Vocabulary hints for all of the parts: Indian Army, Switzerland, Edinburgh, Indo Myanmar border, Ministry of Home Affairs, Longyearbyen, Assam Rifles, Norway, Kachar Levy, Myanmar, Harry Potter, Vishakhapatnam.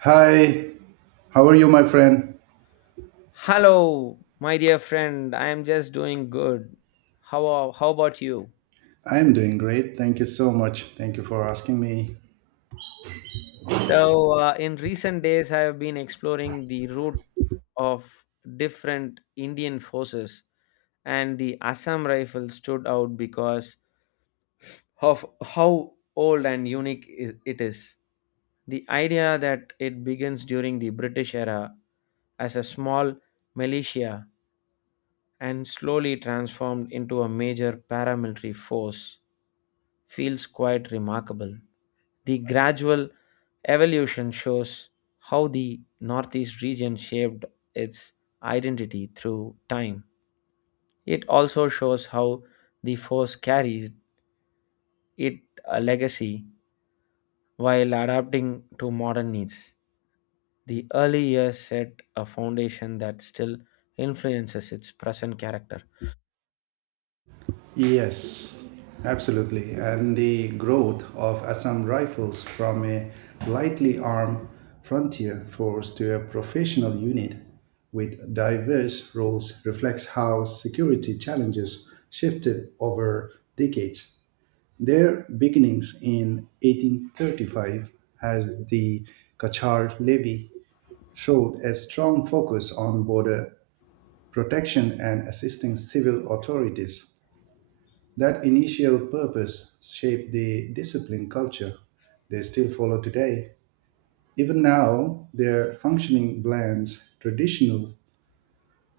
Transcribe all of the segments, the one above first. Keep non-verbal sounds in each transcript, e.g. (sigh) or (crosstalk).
Hi, how are you, my friend? Hello, my dear friend. I am just doing good. How about you? I'm doing great. Thank you so much. Thank you for asking me. In recent days, I have been exploring the route of different Indian forces, and the Assam rifle stood out because of how old and unique it is. The idea that it begins during the British era as a small militia and slowly transformed into a major paramilitary force feels quite remarkable. The gradual evolution shows how the Northeast region shaped its identity through time. It also shows how the force carries it a legacy while adapting to modern needs. The early years set a foundation that still influences its present character. Yes, absolutely. And the growth of Assam Rifles from a lightly armed frontier force to a professional unit with diverse roles reflects how security challenges shifted over decades. Their beginnings in 1835 as the Kachar Levy showed a strong focus on border protection and assisting civil authorities. That initial purpose shaped the discipline culture they still follow today. Even now, their functioning blends traditional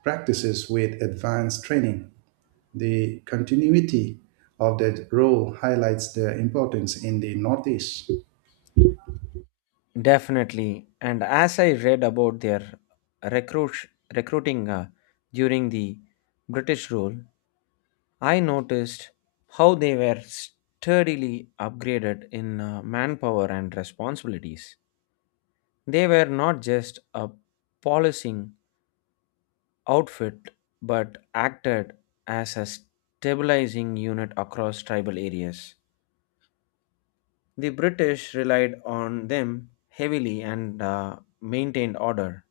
practices with advanced training. The continuity of that role highlights their importance in the Northeast. Definitely. And as I read about their recruit, recruiting during the British rule, I noticed how they were steadily upgraded in manpower and responsibilities. They were not just a policing outfit but acted as a stabilizing unit across tribal areas. The British relied on them heavily and maintained order,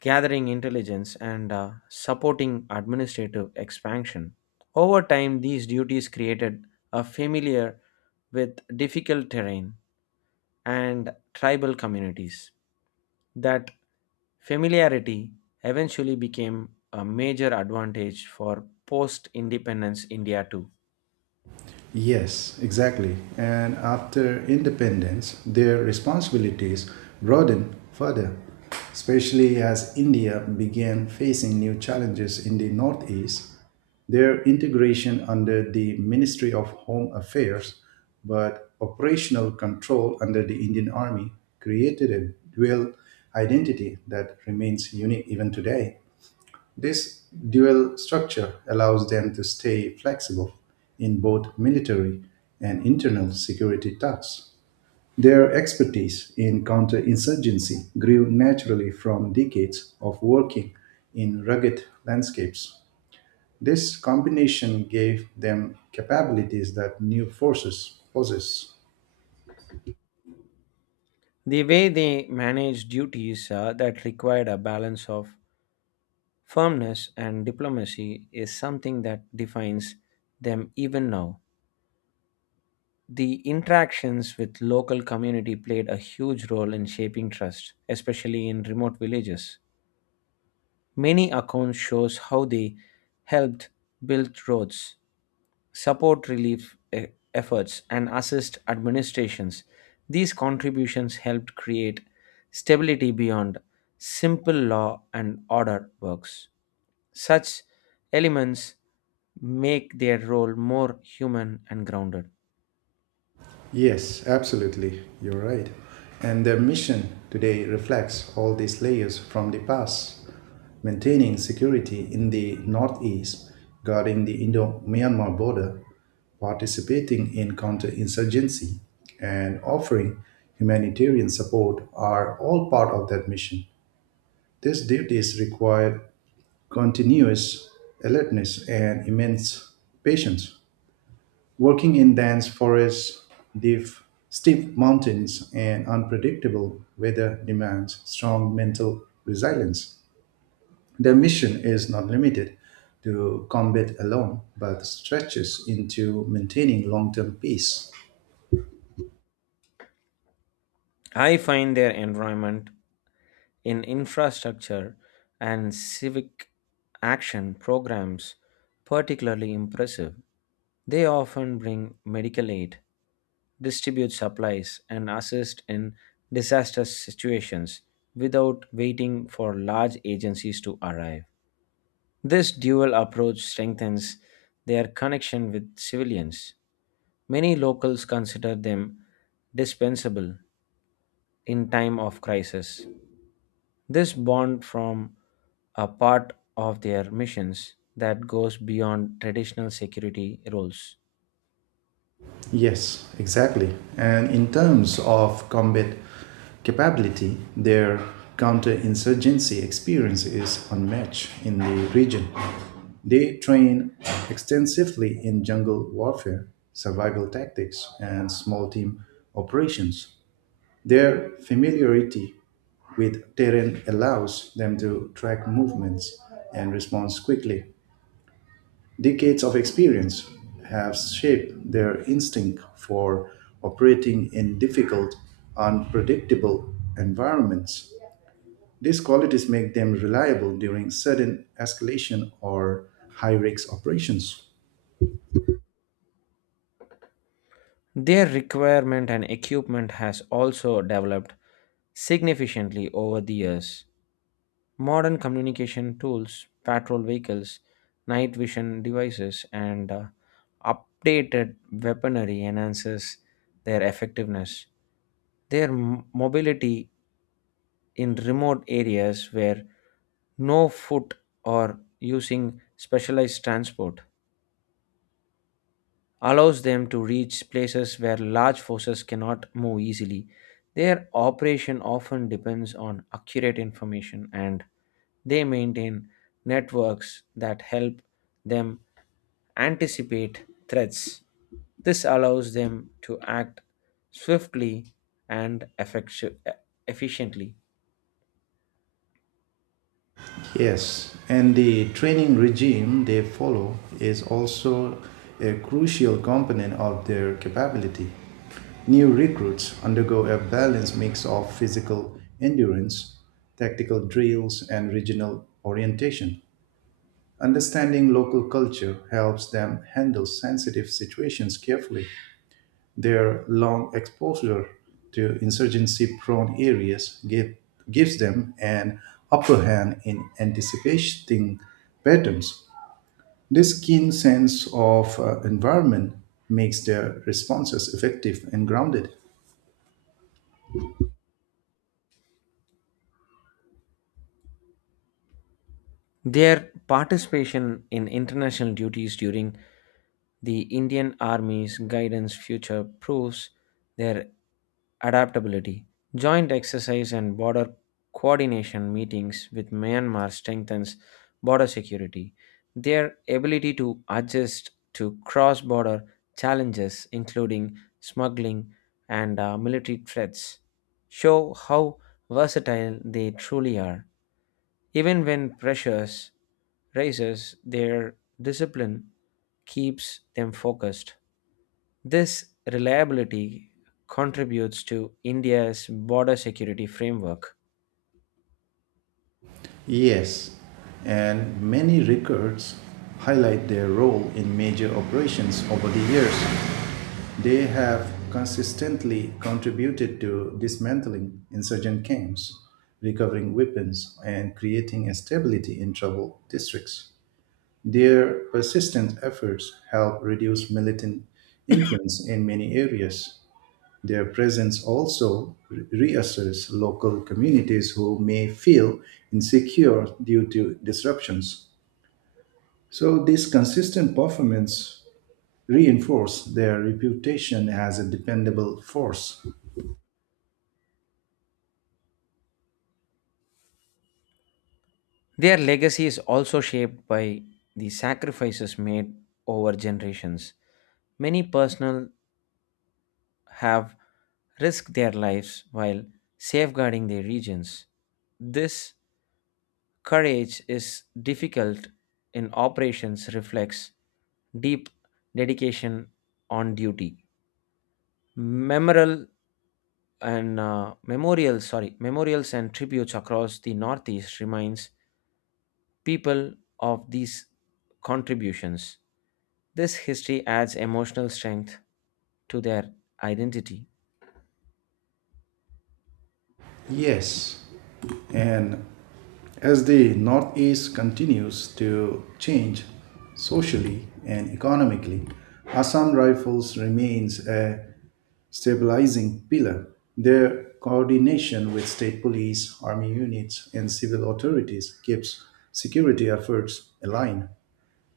gathering intelligence and supporting administrative expansion. Over time, these duties created a familiar with difficult terrain and tribal communities. That familiarity eventually became a major advantage for post independence India too. Yes, exactly. And after independence, their responsibilities broadened further, especially as India began facing new challenges in the Northeast. Their integration under the Ministry of Home Affairs, but operational control under the Indian Army, created a dual identity that remains unique even today. This dual structure allows them to stay flexible in both military and internal security tasks. Their expertise in counterinsurgency grew naturally from decades of working in rugged landscapes. This combination gave them capabilities that new forces possess. The way they managed duties that required a balance of firmness and diplomacy is something that defines them even now. The interactions with local community played a huge role in shaping trust, especially in remote villages. Many accounts shows how they helped build roads, support efforts and assist administrations. These contributions helped create stability beyond simple law and order works. Such elements make their role more human and grounded. Yes, absolutely. You're right. And their mission today reflects all these layers from the past, maintaining security in the northeast, guarding the Indo Myanmar border, participating in counterinsurgency, and offering humanitarian support are all part of that mission. These duties require continuous alertness and immense patience. Working in dense forests, deep, steep mountains, and unpredictable weather demands strong mental resilience. Their mission is not limited to combat alone, but stretches into maintaining long term peace. I find their environment in infrastructure and civic action programs particularly impressive. They often bring medical aid, distribute supplies, and assist in disaster situations without waiting for large agencies to arrive. This dual approach strengthens their connection with civilians. Many locals consider them dispensable in time of crisis. This bond from a part of their missions that goes beyond traditional security roles. Yes, exactly. And in terms of combat capability, their counterinsurgency experience is unmatched in the region. They train extensively in jungle warfare, survival tactics, and small team operations. Their familiarity with terrain allows them to track movements and respond quickly. Decades of experience have shaped their instinct for operating in difficult, unpredictable environments. These qualities make them reliable during sudden escalation or high risk operations. Their requirement and equipment has also developed significantly over the years. Modern communication tools, patrol vehicles, night vision devices, and updated weaponry enhances their effectiveness. Their mobility in remote areas where no foot or using specialized transport allows them to reach places where large forces cannot move easily. Their operation often depends on accurate information, and they maintain networks that help them anticipate threats. This allows them to act swiftly and efficiently. Yes, and the training regime they follow is also a crucial component of their capability. New recruits undergo a balanced mix of physical endurance, tactical drills, and regional orientation. Understanding local culture helps them handle sensitive situations carefully. Their long exposure to insurgency prone areas gives them an upper hand in anticipating patterns. This keen sense of environment makes their responses effective and grounded. Their participation in international duties during the Indian Army's guidance future proves their adaptability. Joint exercise and border coordination meetings with Myanmar strengthens border security. Their ability to adjust to cross border challenges, including smuggling and military threats, show how versatile they truly are. Even when pressures rises, their discipline keeps them focused. This reliability contributes to India's border security framework. Yes, and many records highlight their role in major operations over the years. They have consistently contributed to dismantling insurgent camps, recovering weapons, and creating a stability in troubled districts. Their persistent efforts help reduce militant influence in many areas. Their presence also reassures local communities who may feel insecure due to disruptions. So, this consistent performance reinforces their reputation as a dependable force. Their legacy is also shaped by the sacrifices made over generations. Many personnel have risked their lives while safeguarding their regions. This courage is difficult in operations reflects deep dedication on duty. Memorial Memorials and tributes across the northeast reminds people of these contributions. This history adds emotional strength to their identity. Yes, and as the Northeast continues to change socially and economically, Assam Rifles remains a stabilizing pillar, their coordination with state police, army units, and civil authorities keeps security efforts aligned.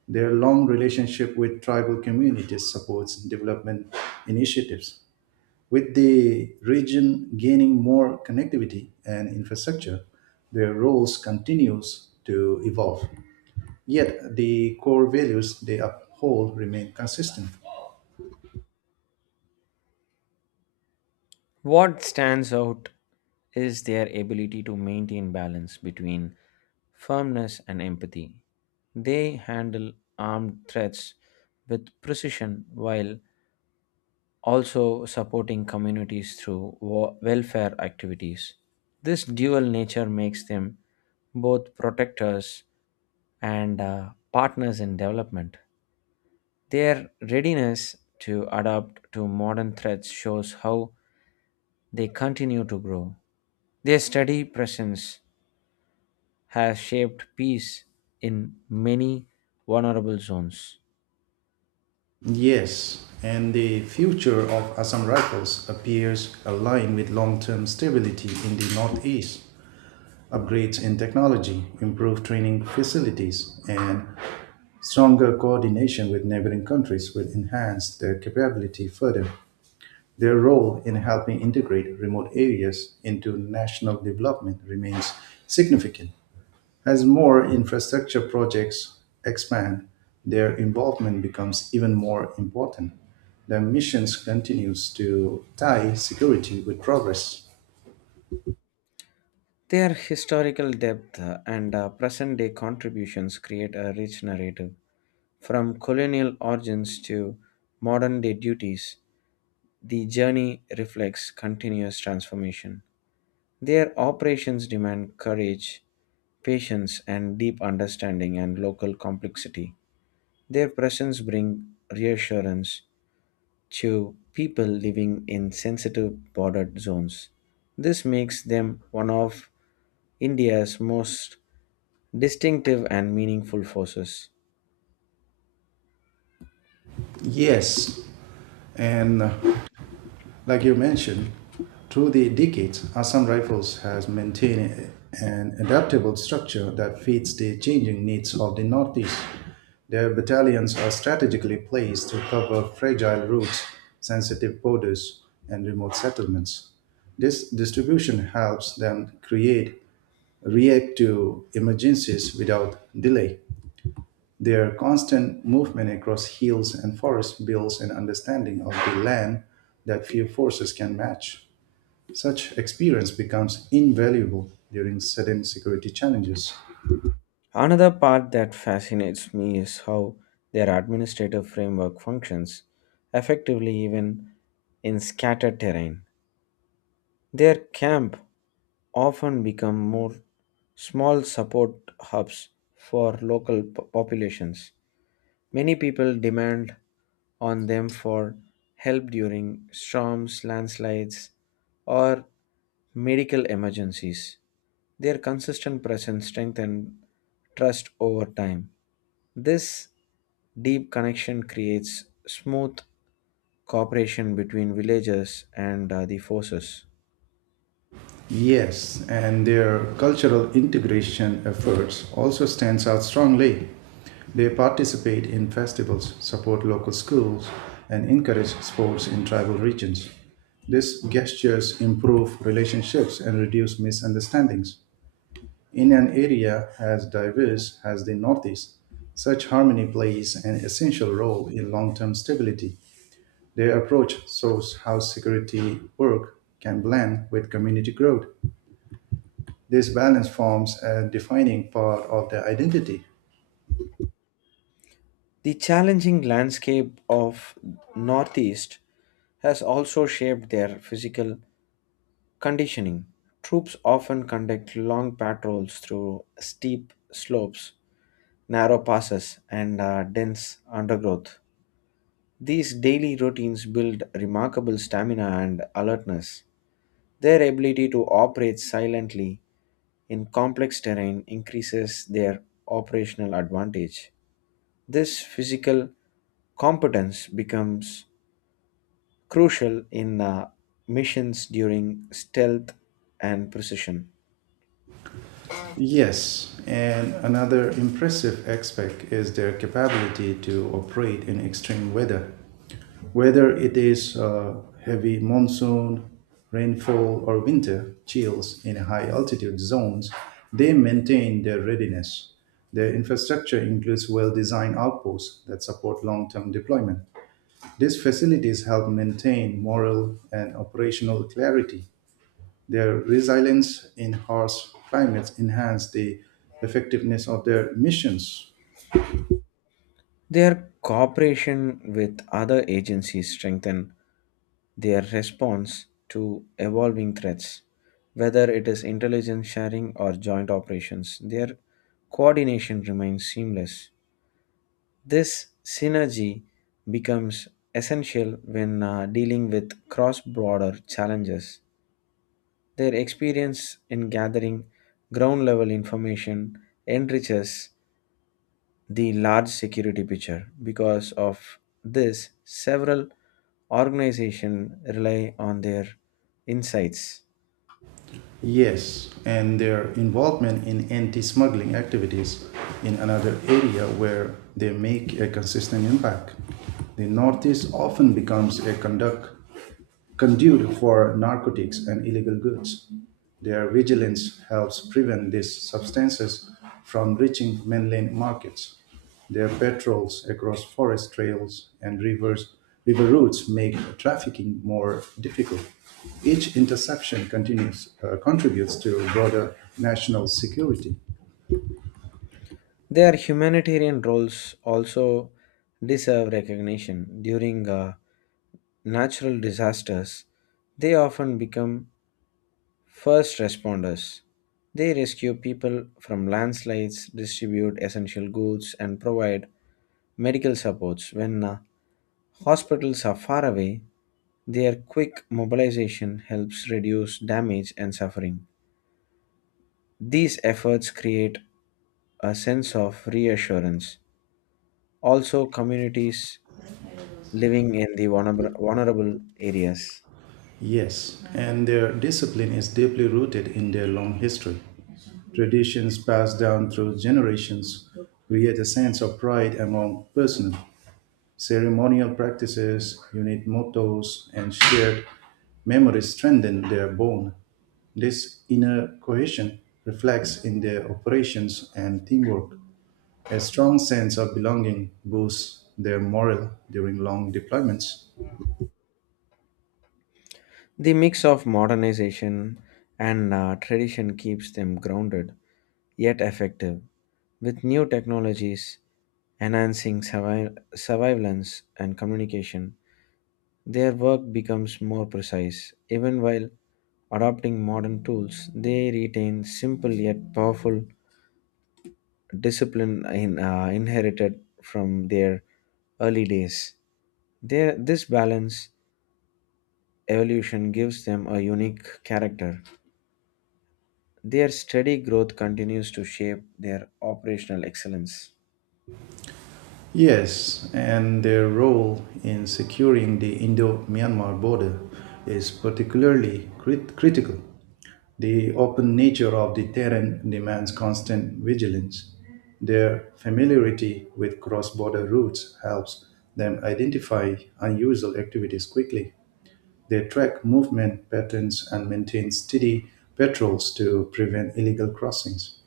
Their long relationship with tribal communities supports development initiatives. With the region gaining more connectivity and infrastructure, their roles continues to evolve. Yet the core values they uphold remain consistent. What stands out is their ability to maintain balance between firmness and empathy. They handle armed threats with precision while also supporting communities through welfare activities. This dual nature makes them both protectors and partners in development. Their readiness to adapt to modern threats shows how they continue to grow. Their steady presence has shaped peace in many vulnerable zones. Yes, and the future of Assam Rifles appears aligned with long term stability in the Northeast, upgrades in technology, improved training facilities, and stronger coordination with neighboring countries will enhance their capability further. Their role in helping integrate remote areas into national development remains significant. As more infrastructure projects expand, their involvement becomes even more important. The mission continues to tie security with progress. Their historical depth and present day contributions create a rich narrative. From colonial origins to modern-day duties, the journey reflects continuous transformation. Their operations demand courage, patience, and deep understanding and local complexity. Their presence brings reassurance to people living in sensitive bordered zones. This makes them one of India's most distinctive and meaningful forces. Yes, and like you mentioned, through the decades, Assam Rifles has maintained an adaptable structure that fits the changing needs of the Northeast. Their battalions are strategically placed to cover fragile routes, sensitive borders, and remote settlements. This distribution helps them create react to emergencies without delay. Their constant movement across hills and forests builds an understanding of the land that few forces can match. Such experience becomes invaluable during sudden security challenges. Another part that fascinates me is how their administrative framework functions effectively even in scattered terrain. Their camp often become more small support hubs for populations. Many people demand on them for help during storms, landslides, or medical emergencies. Their consistent presence strengthen trust over time. This deep connection creates smooth cooperation between villagers and the forces. Yes, and their cultural integration efforts also stands out strongly. They participate in festivals, support local schools, and encourage sports in tribal regions. These gestures improve relationships and reduce misunderstandings. In an area as diverse as the Northeast, such harmony plays an essential role in long term stability. Their approach shows how security work can blend with community growth. This balance forms a defining part of their identity. The challenging landscape of Northeast has also shaped their physical conditioning. Troops often conduct long patrols through steep slopes, narrow passes, and dense undergrowth. These daily routines build remarkable stamina and alertness. Their ability to operate silently in complex terrain increases their operational advantage. This physical competence becomes crucial in missions during stealth and precision. Yes, and another impressive aspect is their capability to operate in extreme weather. Whether it is heavy monsoon, rainfall, or winter chills in high altitude zones, they maintain their readiness. Their infrastructure includes well designed outposts that support long term deployment. These facilities help maintain moral and operational clarity their resilience in harsh climates enhance the effectiveness of their missions. Their cooperation with other agencies strengthen their response to evolving threats, whether it is intelligence sharing or joint operations. Their coordination remains seamless. This synergy becomes essential when dealing with cross border challenges. Their experience in gathering ground level information enriches the large security picture. Because of this, several organizations rely on their insights. Yes, and their involvement in anti smuggling activities in another area where they make a consistent impact. The Northeast often becomes a conduct conduit for narcotics and illegal goods. Their vigilance helps prevent these substances from reaching mainland markets. Their patrols across forest trails and rivers, river routes make trafficking more difficult. Each interception continues, contributes to broader national security. Their humanitarian roles also deserve recognition. During natural disasters, they often become first responders. They rescue people from landslides, distribute essential goods, and provide medical supports. When hospitals are far away, their quick mobilization helps reduce damage and suffering. These efforts create a sense of reassurance. Also, communities living in the vulnerable areas. Yes, and their discipline is deeply rooted in their long history. Traditions passed down through generations create a sense of pride among personnel. Ceremonial practices, unit mottos, and shared memories strengthen their bond. This inner cohesion reflects in their operations and teamwork. A strong sense of belonging boosts their morale during long deployments. The mix of modernization and tradition keeps them grounded yet effective, with new technologies enhancing surveillance and communication. Their work becomes more precise. Even while adopting modern tools, they retain simple yet powerful discipline in, inherited from their early days. This balance evolution gives them a unique character. Their steady growth continues to shape their operational excellence. Yes, and their role in securing the Indo Myanmar border is particularly critical. The open nature of the terrain demands constant vigilance. Their familiarity with cross border routes helps them identify unusual activities quickly. They track movement patterns and maintain steady patrols to prevent illegal crossings.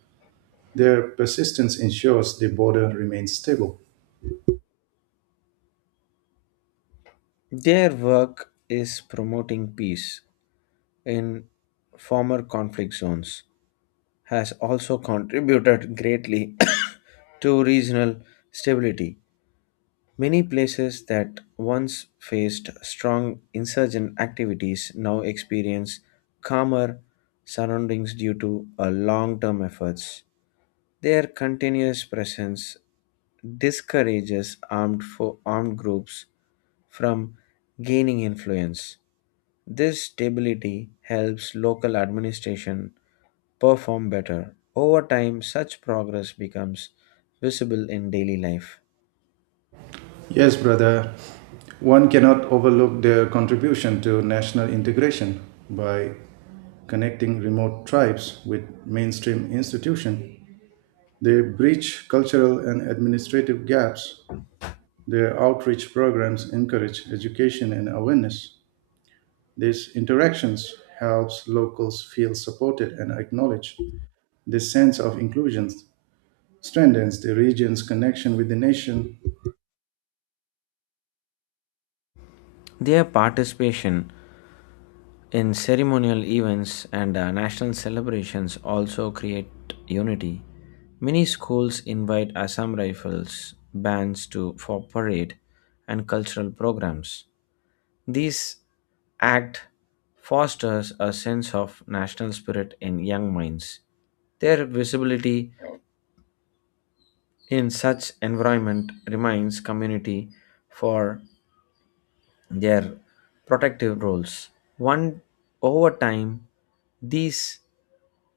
Their persistence ensures the border remains stable. Their work is promoting peace in former conflict zones has also contributed greatly (coughs) to regional stability. Many places that once faced strong insurgent activities now experience calmer surroundings due to a long-term efforts. Their continuous presence discourages armed groups from gaining influence. This stability helps local administration perform better. Over time, such progress becomes visible in daily life. Yes, brother. One cannot overlook their contribution to national integration by connecting remote tribes with mainstream institutions. They bridge cultural and administrative gaps. Their outreach programs encourage education and awareness. These interactions helps locals feel supported and acknowledged. This sense of inclusion strengthens the region's connection with the nation. Their participation in ceremonial events and national celebrations also create unity. Many schools invite Assam Rifles bands to for parade and cultural programs. These act fosters a sense of national spirit in young minds. Their visibility in such environment reminds community for their protective roles. One over time, these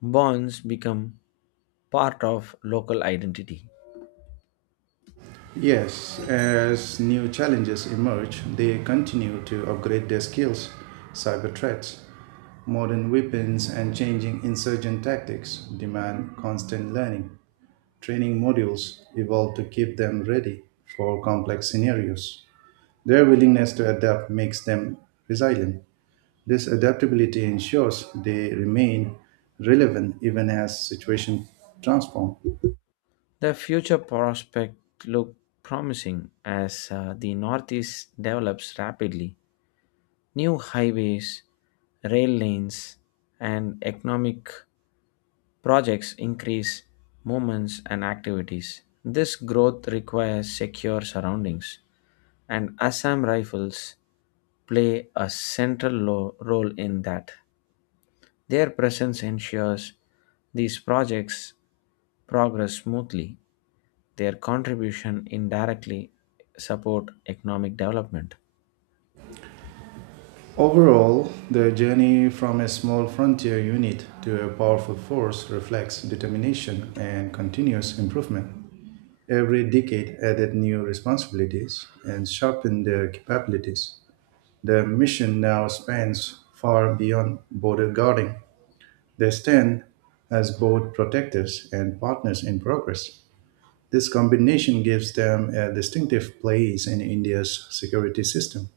bonds become part of local identity. Yes, as new challenges emerge, they continue to upgrade their skills. Cyber threats, modern weapons, and changing insurgent tactics demand constant learning. Training modules evolve to keep them ready for complex scenarios. Their willingness to adapt makes them resilient. This adaptability ensures they remain relevant even as situations transform. The future prospect look promising as the Northeast develops rapidly. New highways, rail lanes, and economic projects increase movements and activities. This growth requires secure surroundings, and Assam Rifles play a role in that. Their presence ensures these projects progress smoothly. Their contribution indirectly support economic development. Overall, the journey from a small frontier unit to a powerful force reflects determination and continuous improvement. Every decade added new responsibilities and sharpened their capabilities. Their mission now spans far beyond border guarding. They stand as both protectors and partners in progress. This combination gives them a distinctive place in India's security system.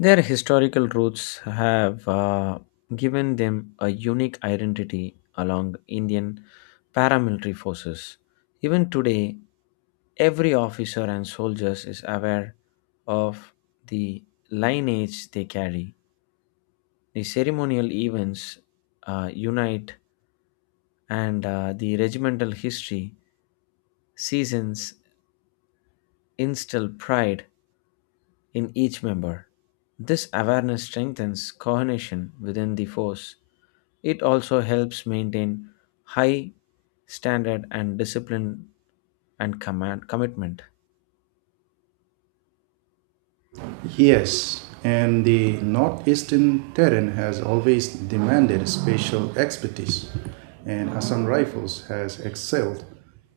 Their historical roots have given them a unique identity along Indian paramilitary forces. Even today, every officer and soldier is aware of the lineage they carry. The ceremonial events unite, and the regimental history seasons instill pride in each member. This awareness strengthens coordination within the force. It also helps maintain high standard and discipline and command commitment. Yes, and the northeastern terrain has always demanded special expertise, and Assam Rifles has excelled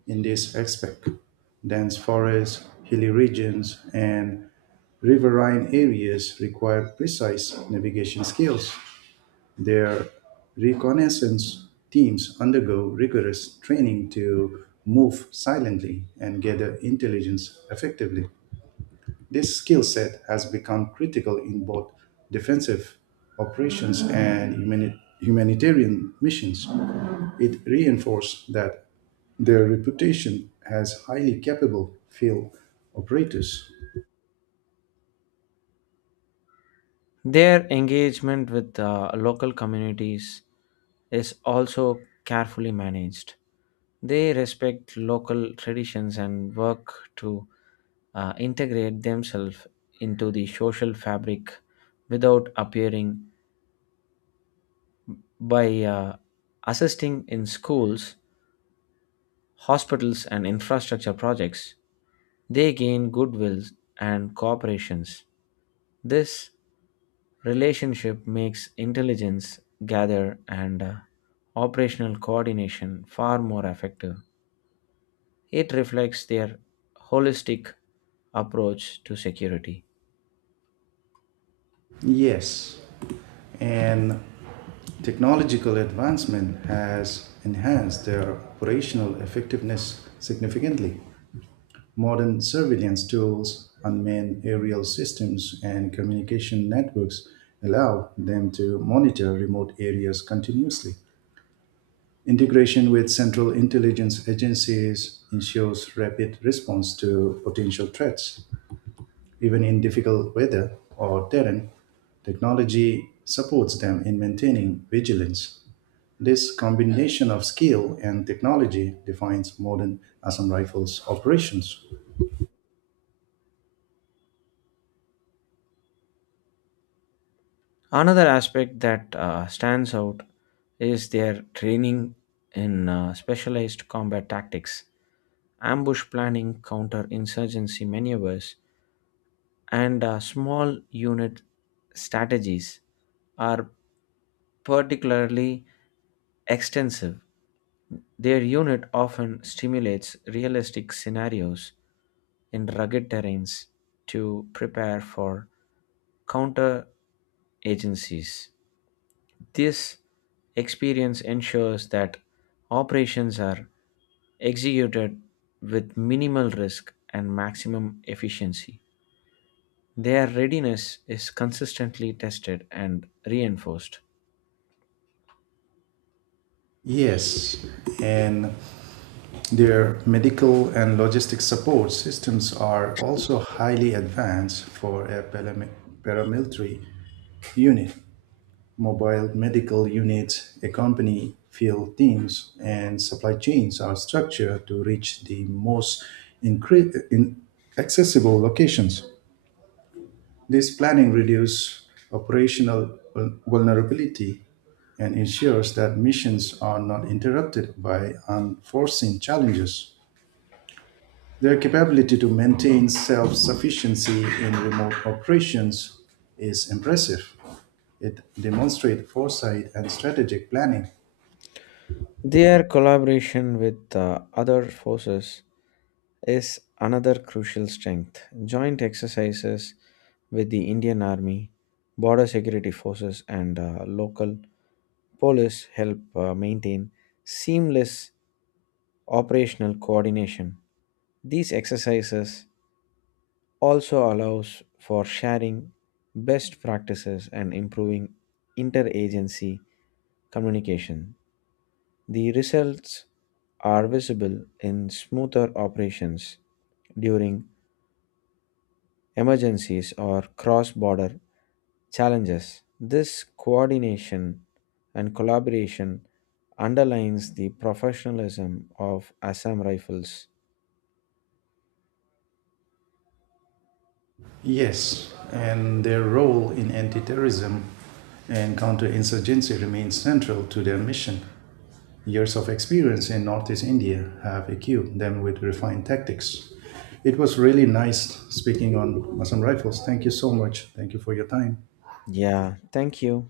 in this aspect. Dense forests, hilly regions, and riverine areas require precise navigation skills. Their reconnaissance teams undergo rigorous training to move silently and gather intelligence effectively. This skill set has become critical in both defensive operations and humanitarian missions. It reinforced that their reputation as highly capable field operators. Their engagement with local communities is also carefully managed. They respect local traditions and work to integrate themselves into the social fabric without appearing by assisting in schools, hospitals, and infrastructure projects. They gain goodwill and cooperations. This relationship makes intelligence gather and operational coordination far more effective. It reflects their holistic approach to security. Yes, and technological advancement has enhanced their operational effectiveness significantly. Modern surveillance tools, unmanned aerial systems, and communication networks allow them to monitor remote areas continuously. Integration with central intelligence agencies ensures rapid response to potential threats. Even in difficult weather or terrain, technology supports them in maintaining vigilance. This combination of skill and technology defines modern Assam Rifles operations. Another aspect that stands out is their training in specialized combat tactics. Ambush planning, counterinsurgency maneuvers, and small unit strategies are particularly extensive. Their unit often stimulates realistic scenarios in rugged terrains to prepare for counter agencies. This experience ensures that operations are executed with minimal risk and maximum efficiency. Their readiness is consistently tested and reinforced. Yes, and their medical and logistic support systems are also highly advanced for a paramilitary unit. Mobile medical units accompany field teams, and supply chains are structured to reach the most in accessible locations. This planning reduces operational vulnerability and ensures that missions are not interrupted by unforeseen challenges. Their capability to maintain self-sufficiency in remote operations is impressive. It demonstrates foresight and strategic planning. Their collaboration with other forces is another crucial strength. Joint exercises with the Indian Army, border security forces, and local police help maintain seamless operational coordination. These exercises also allows for sharing best practices and improving interagency communication. The results are visible in smoother operations during emergencies or cross border challenges. This coordination and collaboration underlines the professionalism of Assam Rifles. Yes, and their role in anti terrorism and counterinsurgency remains central to their mission. Years of experience in Northeast India have equipped them with refined tactics. It was really nice speaking on Masam Rifles. Thank you so much. Thank you for your time. Yeah, thank you.